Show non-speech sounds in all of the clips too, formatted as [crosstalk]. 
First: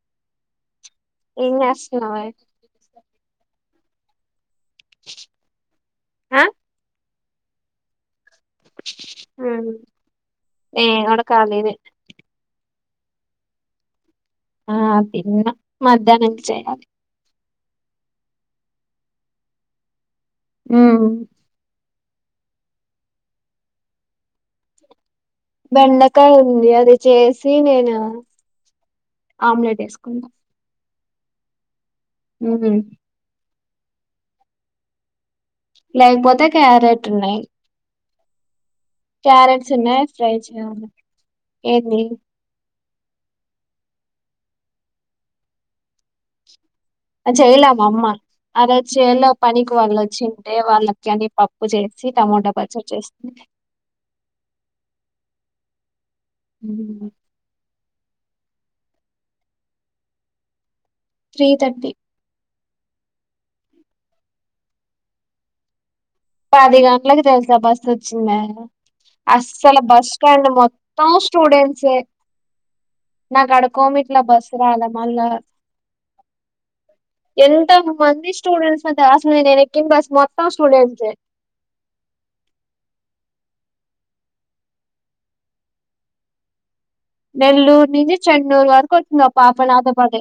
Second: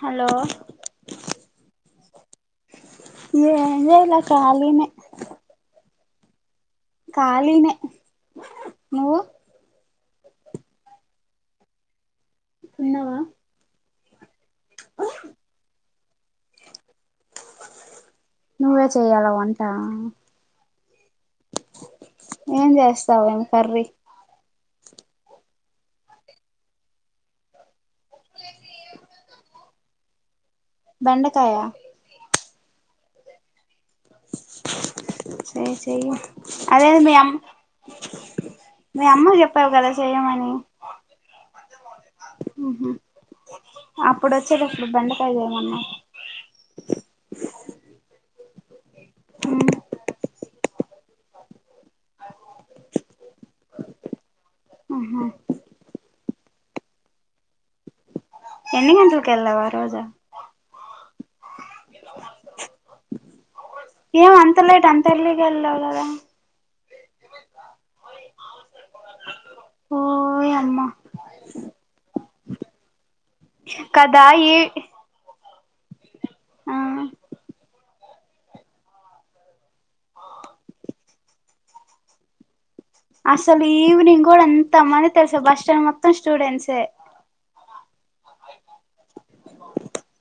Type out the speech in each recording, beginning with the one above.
Hello ఏం జెస్ నవే ఎల్ లే ఇల కాలి ఆ కాళినే హ్మ్ నేన్ ఉడా కాలీ నే ఉన్నవా ఆహ్ తిన్న మధ్యానించె నువ్వే చెయ్యాల వంట హ్మ్ ఏం జేస్తవేన్ కర్రీ బెండకయ్ ఉంది అది చేసి నేను ఆమ్ లేట్ ఎస్ కున్న బెండకయా ఉమ్ చెయ్ చేయి లేకపోతే అదే క్యారెట్ మీ అమ్ ఉన్నాయి మీ అమ్మక్ జేప్పావ్ క్యారెట్స్ కదా ఉన్నాయి చేయ్ ఫ్రై మని చేయాలి ఏంది ఇప్పుడు అచ్చేటప్పుడు బెండకాయ ఏమన్నా అ చేయలా మా అమ్మా అదై చేలొ పనికి వాళ్ళు ఒచ్చింటే వాళ్ళకి అని పప్పు జేసి టమాటా పచ్చడి చేసింది. అహా ఊమ్ ఎన్ని గంటలక్ ఎల్లావ్ ఆరోజు త్రీ థర్టీ ఏం అంతలేట్ అంత ఎర్లీ గా ఎళ్ళవ్ గదా? పది గంటలకి తెల్సా బస్ ఒచ్చిందా అస్సల బస్ స్టాండ్ ఓయమ్మ మొత్తం స్టూడెంట్సే నా కాడ కొమిట్ల కదా ఈ బస్సురాల మళ్ళ ఆ ఎన్ త్త మంది స్టూడెంట్స్ మధ్య అసలు నేన్ ఎక్కిన బస్ మొత్తం స్టూడెంట్సే అస్సలు ఈవినింగ్ గూడ ఎంత మంది తెలుసా బస్ స్టాండ్ మొత్తం స్టూడెంట్సే నెల్లూరు నుంచి చెన్నూరు వరకు ఒచ్చింది ఆ పాప నాతో పాటె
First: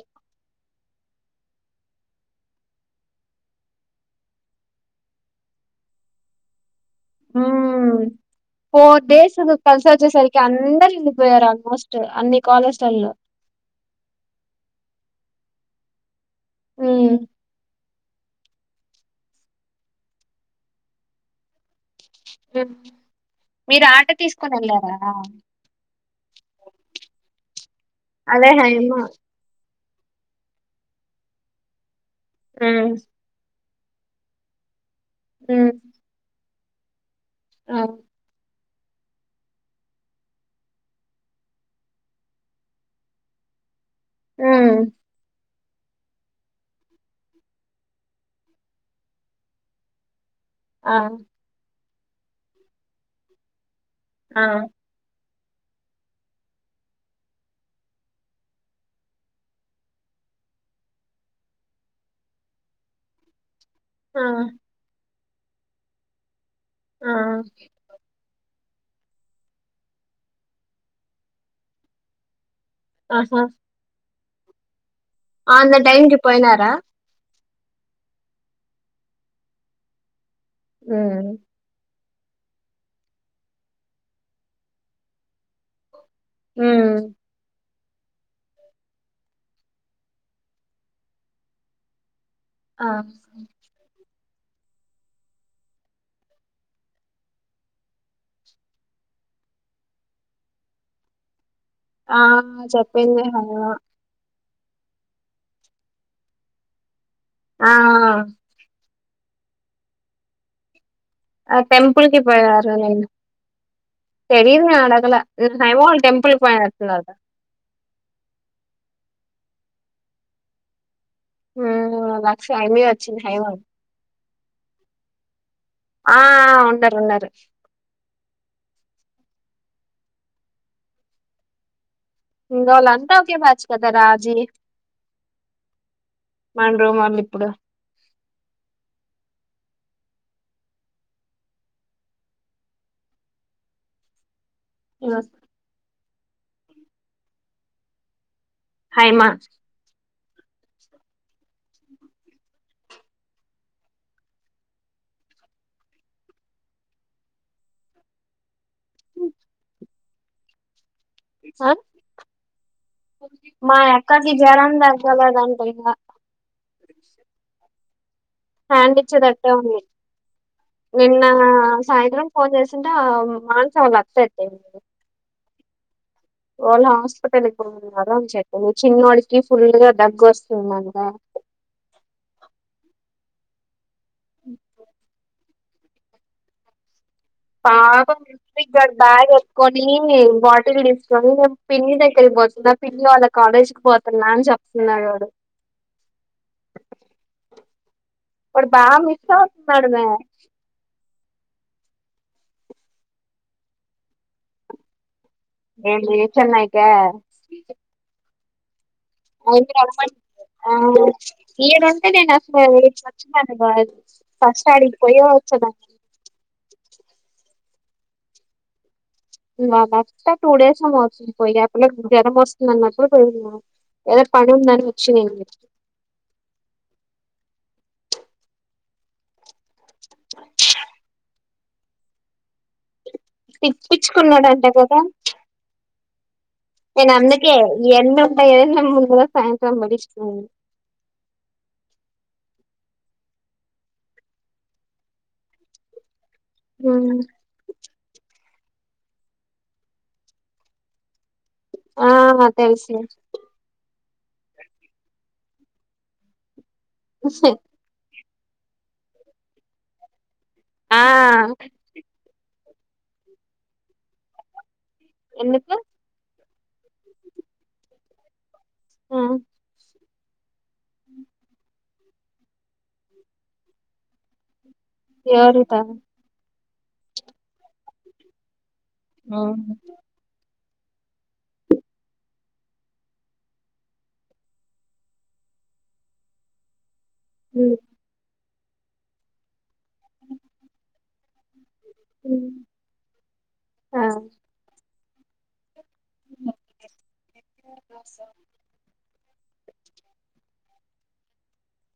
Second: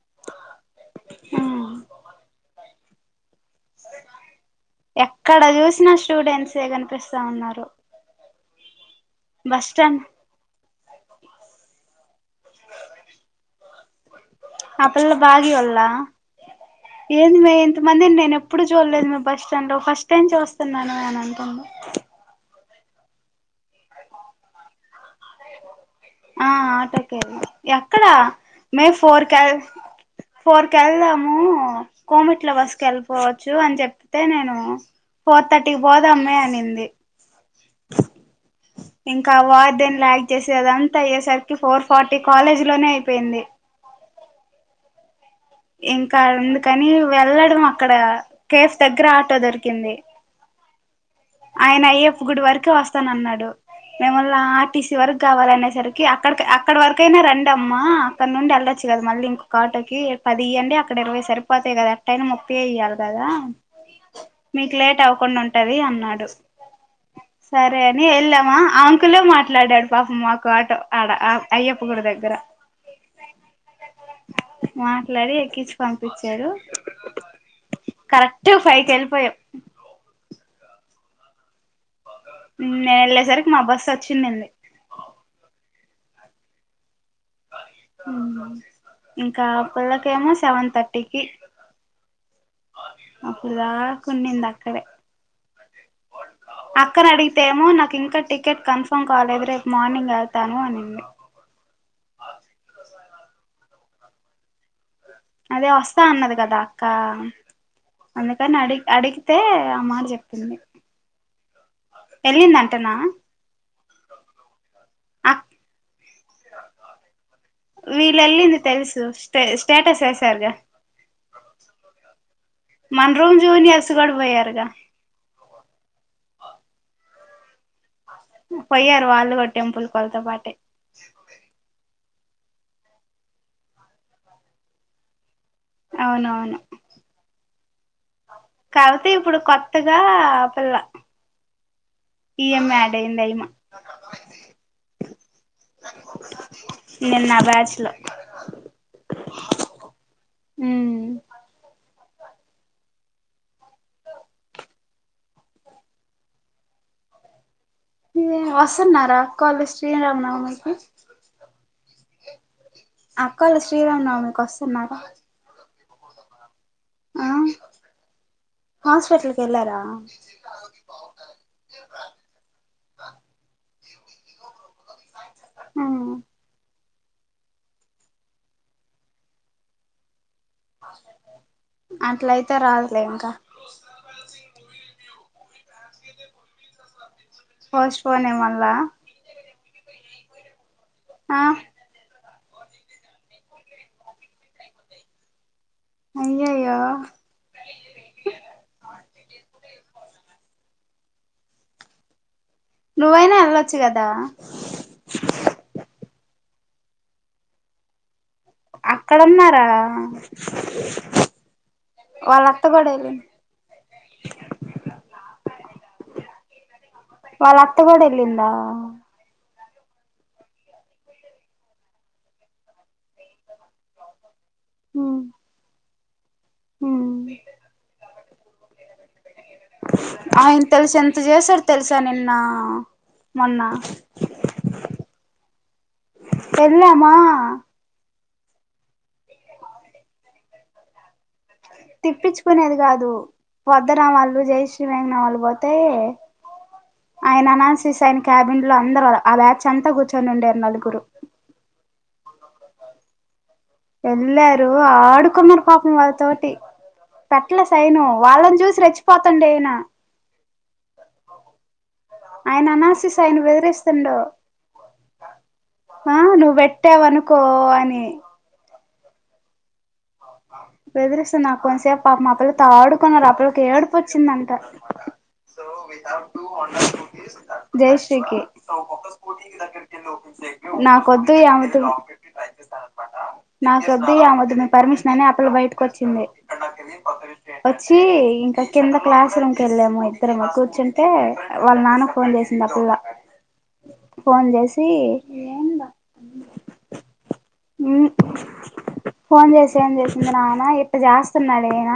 ఎక్కడ జూసినా స్టూడెంట్స్ ఏ కన్ ఉమ్మ్ ఫోర్ డేస్ బస్ కలిసి స్టాండ్ ఒచ్చేసరికి అందరు వెళ్ళిపోయారు ఆల్మోస్ట్ అన్ని కాలేజ్లలో ఆ పిల్ల బాగి ఒల్ల మ్మ్ ఏందీ మే ఇంత మందిన్ నేన్ ఎప్ ఎప్పుడు చూడలేదు మె బస్ స్టాండ్ లో ఫస్ట్ టైమ్ చూస్తున్నాను అని అంటుంది. మీరు ఆటో తీస్కోని ఎళ్లారా? ఆ ఆటోకే ఎక్కడ అదే హైమ మేం ఫోర్ కెల్ ఫోర్ కేళ్దాము కోమట్లో బస్సుకి మ్మ్ ఎళ్పోవచ్చు అని చెప్ తె నేను ఫోర్ థర్టీకి పోదమ్మే అనింది. అప్ ఇంకా వార్డెన్ లా ఆక్ట్ చేసేదన్ అయ్యేసరికి ఫోర్ ఫార్టీ కాలేజీ లోనే అయిపోయింది ఉమ్ ఇంకా అందుకని వెళ్ళడమే అక్కడ కేఫ్ దగ్గర ఆటో దొరికింది. ఆ ఆయన అయ్యప్ప గుడి వరకె వస్తనన్నడు మేమల్ల ఆ ఆర్టీసీ వరకు కావాలనేసరికి అక్కడ్ అక్కడ వరకైనా రండమ్మ అక్కడ నుండి వెళ్ళొచ్చు గద మళ్ళీ ఇంకొక్క ఆటోకి పది ఇయ్యండి అక్కడ ఇరవై సరిపోతాయి గదా ఎట్టైనా ముప్పై ఏ ఇయ్యాలి గదా ఆ మీక్ లేట్ అవ్వకుండా ఉంటది అన్నాడు. ఆ సరే అని ఎల్లామ! ఆ ఆంకులే మాట్లాడాడు పాపం మాకు ఆటో ఆడ అయ్యప్ప గుడి దగ్గర ఆహా మాట్లాడి ఆన్ ఎక్కించి ద టైం కి పంపిచాడు పోయినారా కరెక్ట్ ఫైవ్కెల్పోయం ఉమ్ నేన్ ఎళ్ళేసరికి మా బస్సు వచ్చింనుంది ఉమ్ ఇంకా ఆ పిల్లకేమో సెవెన్ థర్టీకి ఆ కున్నింది ఆక్కడె అక్కని అడిగితేమో నాకు ఇంకా టికెట్ కన్ఫర్మ్ కాలేదు రేపు మార్నింగ్ ఎళ్తాను అనింది ఆహ్ చెప్పింది [inaudible] అదే ఓస్తా అన్నది గదా అక్క ఆ అందుకని అడిగ్ అడిగి తె ఆ మాట జెప్పింది ఆ టెంపుల్ కి పోయారు నేను తెలీదు మా [unintelligible] ఎలాగుల అక్ రేపు సాయిబాబా టెంపుల్ పోయినట్టున్నారు గ తె స్టేటస్ ఎసార్గా ఉమ్, లక్ష హైమి మన వచ్చింది రూమ్ హైమ జూనియర్స్ కూడా పోయారు గ ఆ ఉండరు ఉన్నరు పోయ్యారు వాళ్ళుగూడ టెంపుల్ వాల్తోపాటే వాళ్ళు అంత ఒకే బ్యాచ్ కద రాజి అవునవును మన రూమ్ వాళ్ళు ఇప్పుడు కవిత ఇప్పుడు కొత్తగా ఆ పిల్ల ఈఎంమ యాడ్ అయింది ఐమా క్లోజ్ నిన్న ఆ బ్యాచ్ లో హైమా ఊ వస్తున్నారా అక్కోళ్ళు శ్రీ రామనవమకి అక్కోళ్ళు మా యక్కకి శ్రీరామనవమికి జరం వస్తున్నారా తగ్గలేదంట ఇంగా ఆ హాస్పిటల్కి ఎల్లారా నిన్నా సాయంత్రం ఫోన్ చేసింటే ఆ మానస వాళ్ళ అత్త ఎత్తింది ఆ వాళ్ళు హాస్పిటల్కి పోయిన్నారు అని చెప్పింది చిన్నోడికి ఫుల్ గా దగ్గోస్తుం అట్లయితే రాదులే ఇంకా ఉ పోస్ట్ పాపం పోనే మళ్ళా క్రిత్విక్ బ్యాగ్ కొనీ బాటిల్ తీసుకొని ఆ పిన్ని దగ్గరికి పోచ్ మా పిన్ని వాళ్ళ కాలేజీకి పోతున్నా అని చెప్తున్నాడు వాడు అయ్యయో వాడు బా మిస్సవ్తున్నాడమే నువ్వైనా ఎల్లోచ్చు కదా ఏంది చెన్నైకా ఉన్నారాడ ఆయన్ని రమ్మని ఆ ఈడుంటే నేను అసలు అత్త కూడా వెళ్ళింది వచ్చినను ఫస్ట్ అడిగిపోయే వచ్చేదాన్ని వాళ్ళ అత్తగుడ ఎలిందా వాళ్ళ అత్త టూ డేస్ ఏమో అవుతుంది పోయి ఆ పిల్లకి జ్వరం వస్తుంది అన్నప్పుడు పోయింది ఏదో పని ఉందని వచ్చినింది మ్ ఆయన తెలుసా ఎంత చేసాడు తెలుసా నిన్నా తిప్పిచ్చుకున్నాడంట కదా నేన్ వెళ్ళామా అందుకే ఇయ్యన్ని ఉంటాయనే నేను ముందు రోజు సాయంత్రం పెట్టించుకునేది తిప్పించుకునేది కాదు పోద్దన వాళ్ళు జయశ్రీ మేఘన వాళ్ళు పోతే ఆయన అనాలసిస్ ఆయనకి క్యాబిన్ లో అందరు ఆ బ్యాచ్ అంతా కూర్చొని ఉండే ఆ నలుగురు ఆ తెలుసు ఎల్లారు ఆడుకున్నరు పాపం వాళ్ళ తోటి పెట్లే సైను వాళ్ళని చూసి రెచ్చిపోతుండే ఇయినా ఆ ఆయన అనసిస్ ఆయన బెదిరిస్తుండో ఎందుకు ఆ నువ్ పెట్టావనుకో అని ఉమ్ బెదిరిస్తుంది నా కొంతసేపు పాపం ఆ పిల్లతో ఆడుకున్నారు ఆ పిల్లకి ఏడుపు వచ్చిందంట ఎవరితో జైశ్రీకి ఆ నాకొద్దు ఇ ఆమె తో నాకొద్దు ఆమె తో పర్మిషన్ అనే అ పిల్ల బయటకు వచ్చింది వచ్చి ఇంకా కింద క్లాస్ రూమ్కెళ్ళాము ఇద్దరుము కూర్చుంటే వాళ్ళ నాన్నకీ ఫోన్ చేసింది అపిల్ల ఫోన్ చేసి ఫోన్ చేసి చేసింది నాన్న ఇట్ట జెస్తున్నాడు ఈయన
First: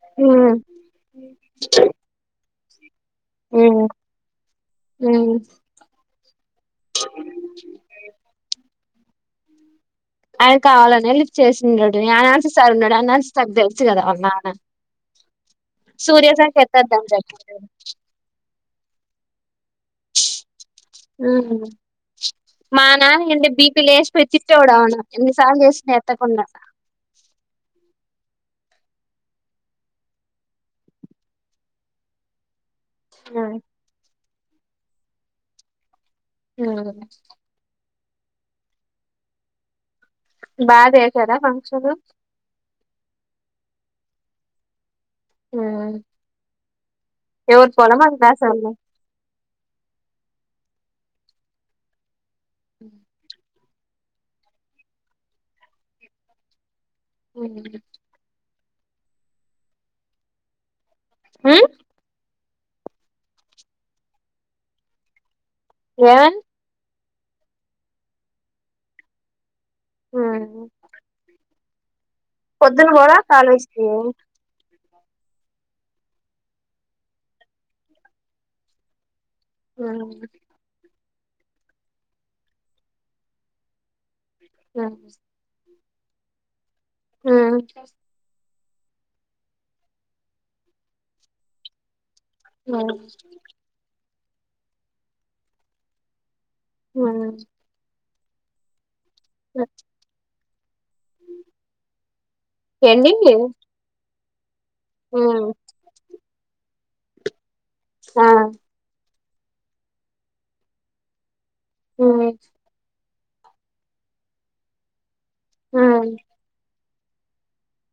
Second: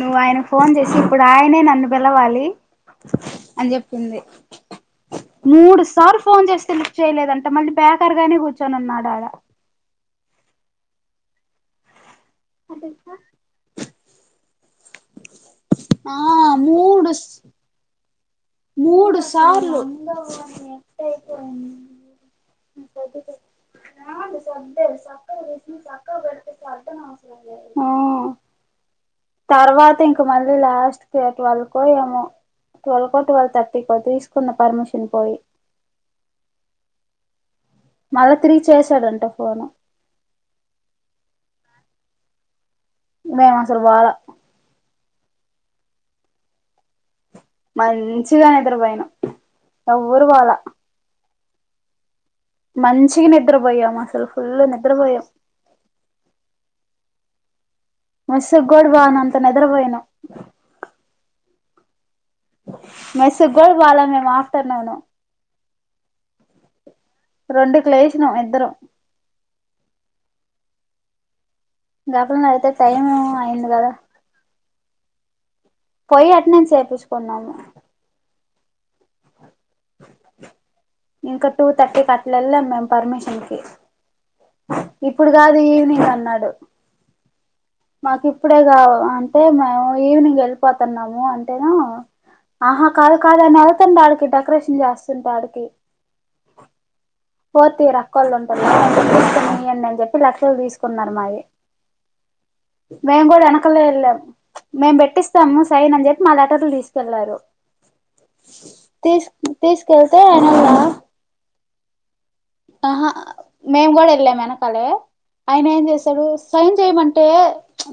నువ్వు ఆయనకు ఫోన్ చేసి ఇప్పుడు ఆయనే నన్ను పిలవాలి అని చెప్పింది మూడు సార్లు ఫోన్ చేస్ స్తె లిఫ్ట్ చేయలేదంట మళ్ళీ బేకర్గానే కూర్చొనున్నాడాడ ఆయన కావాలనే లిఫ్ట్ చేసుండడు అనాన్సీ సార్ ఉన్నాడు అనాన్సీ కి తెలుసు కదా వాళ నాన్న సూర్యాసర్ ఆ చెప్పేద్దాం మూడు జరిగిందేదో మూడు సార్లు మానాన్న అయుంటే బీపి లేసిపోయి తిట్టేవొడు అవున ఎన్నిసార్లు చేసినా ఎత్తకుండా ఆ తర్వాత ఇంక మళ్ళీ లాస్ట్ కీ ట్వల్ కో ఏమో టువెల్కొ టూవెల్ థర్టీకో తీసుకున్న పర్మిషన్ పోయి ఉమ్ మళ్ళ తిరిగిచేసాడంట ఫోను బా చేసారా ఫంక్షన్ మేము అసలు బాల ఆ మంచిగా నిద్రపోయిన ఎవ్వరు పోలా మంచిగ నిద్రపోయాం అసలు ఫుల్ నిద్రపోయాం ఉ మెస్ గుడ పొనత అంత నిద్రపోయిను ఉమ్ మెస్ గుడా పోలే మేమ్ ఆఫ్టర్నూను ఏ రెండుకు లేషినం ఇద్దరం ఉమ్ గపల అడిగితే పొద్దున టైం పోరా అయింది కాలేజ్కి కదా పోయి అట్నేన్స్ వేపించుకున్నాము ఆ ఇంకా టూ తర్టీ కట్లేలదం మేమ్ పర్మిషన్కి ఆ ఇప్పుడు కాదు ఈవినింగ్ అన్నాడు ఉమ్ మాకు ఇప్పుడే కా అంటే మము ఈవినింగ్ వెళ్ళిపోత మెము అంటేను ఆహా కాదు కాదు అని వెళ్తుండ వాడికి డెకరేషన్ చేస్తుంటే ఆడికి ఫోర్తియర్ అక్కోళ్ళు ఉంటరుగ అని చెప్పి లక్షలు తీసు కొన్నారు మావి మేం గుడా వెనకలే ఎళ్లాం మేం పెట్టిస్తాము సైన్ అని చెప్పి మా లటర్లు తీసుకెళ్లారు ఆ తీసు తీస్కెళ్తే అనాల్లా ఉమ్ మేము కూడా వెళ్ళాం వెనకాలె ఆయన ఏం చేసాడు ఉమ్ సైన్ ఏమంటే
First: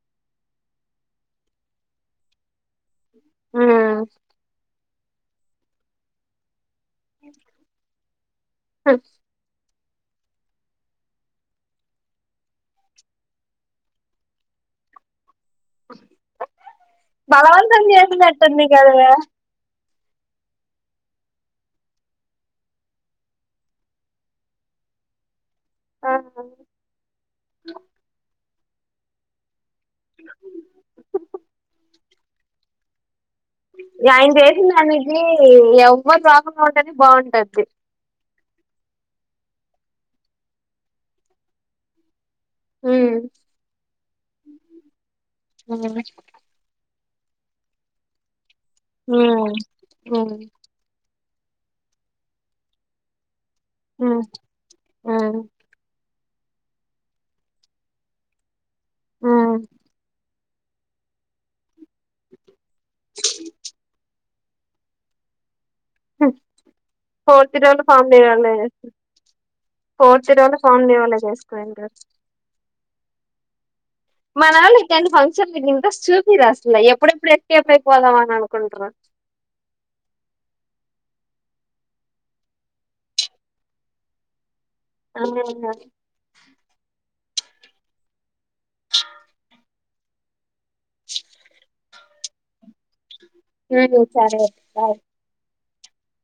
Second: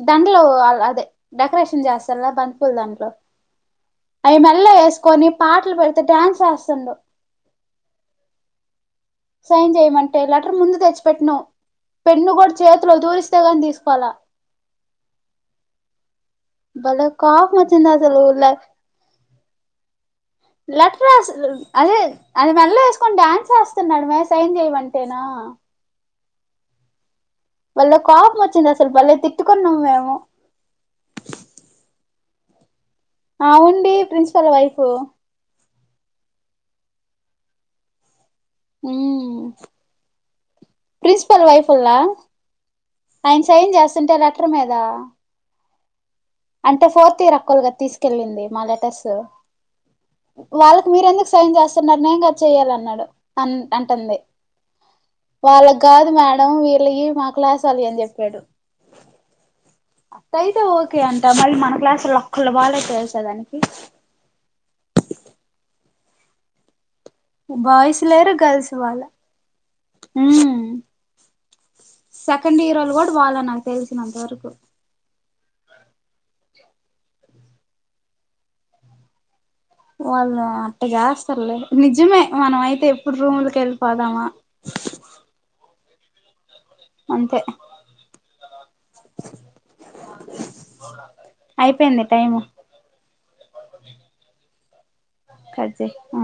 దాంట్లో అదే డెకరేషన్ చేస్తారుగ బంతిపూల దాంట్లో ఉమ్ అవి మెల్లో వేసుకొని పాటలు పెడితే డ్యాన్స్ వేస్తుండు హ సహాయం చేయమంటే లెటర్ ముందు తెచ్చిపెట్టినవ్ పెన్ను కూడా చేతిలో తూరిస్తే కాని తీసుకోలా భలే కోపం బలవంతాం వచ్చింది అసలు చేసినట్టుంది కాదవే లెటర్ రాసి అదే అది మెల్ల వేసుకొని డ్యాన్స్ వేస్తున్నాడు మే సైన్ చేయమంటేనో ఆహా వాలే కోపామ్మోచ్చింది అసలు బలే తిట్టుకున్నాం మేం అవుండి ఆయన ప్రిన్సిపల్ చేసిన వైఫ్ దానికి ఎవ్వరు రాకున్నా ఉంటేనే బాగుంటది ప్రిన్సిపాల్ వైప్ ళ్ల ఉమ్ ఆయన సైన్ చేస్తుంటే లెటర్ మీద ఉమ్మ్ అంటే ఫోర్త్ ఇయర్ అక్కోళ్ళు గా తీసుకెళ్ళింది మా లెటర్స్ ఉమ్ వాళ్ళకి మీరు ఎందుకు సైన్ చేస్తున్నారు నేను గా చేయాలి అన్నాడు అన్ ఉమ్ అంటంది ఉమ్ వాళ్ళకు కాదు మేడం మేడం వీళ్ళయి మా క్లాస్ వాళ్ళే అని చెప్పాడు ఆ అయితే ఓకే అంట మళ్ళీ మన క్లాసులో అక్కళ్ళ బాళ తెలుసా దానికి మ్ ఫోర్తి రోలు బాయ్స్ ఫామ్ లేరు దెయలే గర్ల్స్ వాళ్ళ ఫోర్త్ రోల్ ఉమ్ ఫామ్ దేవలే చేసిరు ఇంకా సెకండ్ ఇయర్ వాళ్ళు కూడా వాళ్ళ నాకు తెలిసినంత వరకు మన వాళ్ళ ఫంక్షన్ ఇంత ఇంట్రెస్ట్ చూపియరా అసలు ఎప్పుడెప్పుడు ఎప్పుడు వెళ్లిపోవాలా అని అనుకుంటారు వాళ్ళు అట్టగాస్తర్లే నిజమే మనం అయితే ఎప్పుడు రూములకి వెళ్ళిపోదామా ఆ అంతే అయిపోయింది టైము ఉమ్ సరే బాయ్ కట్ చేయి హ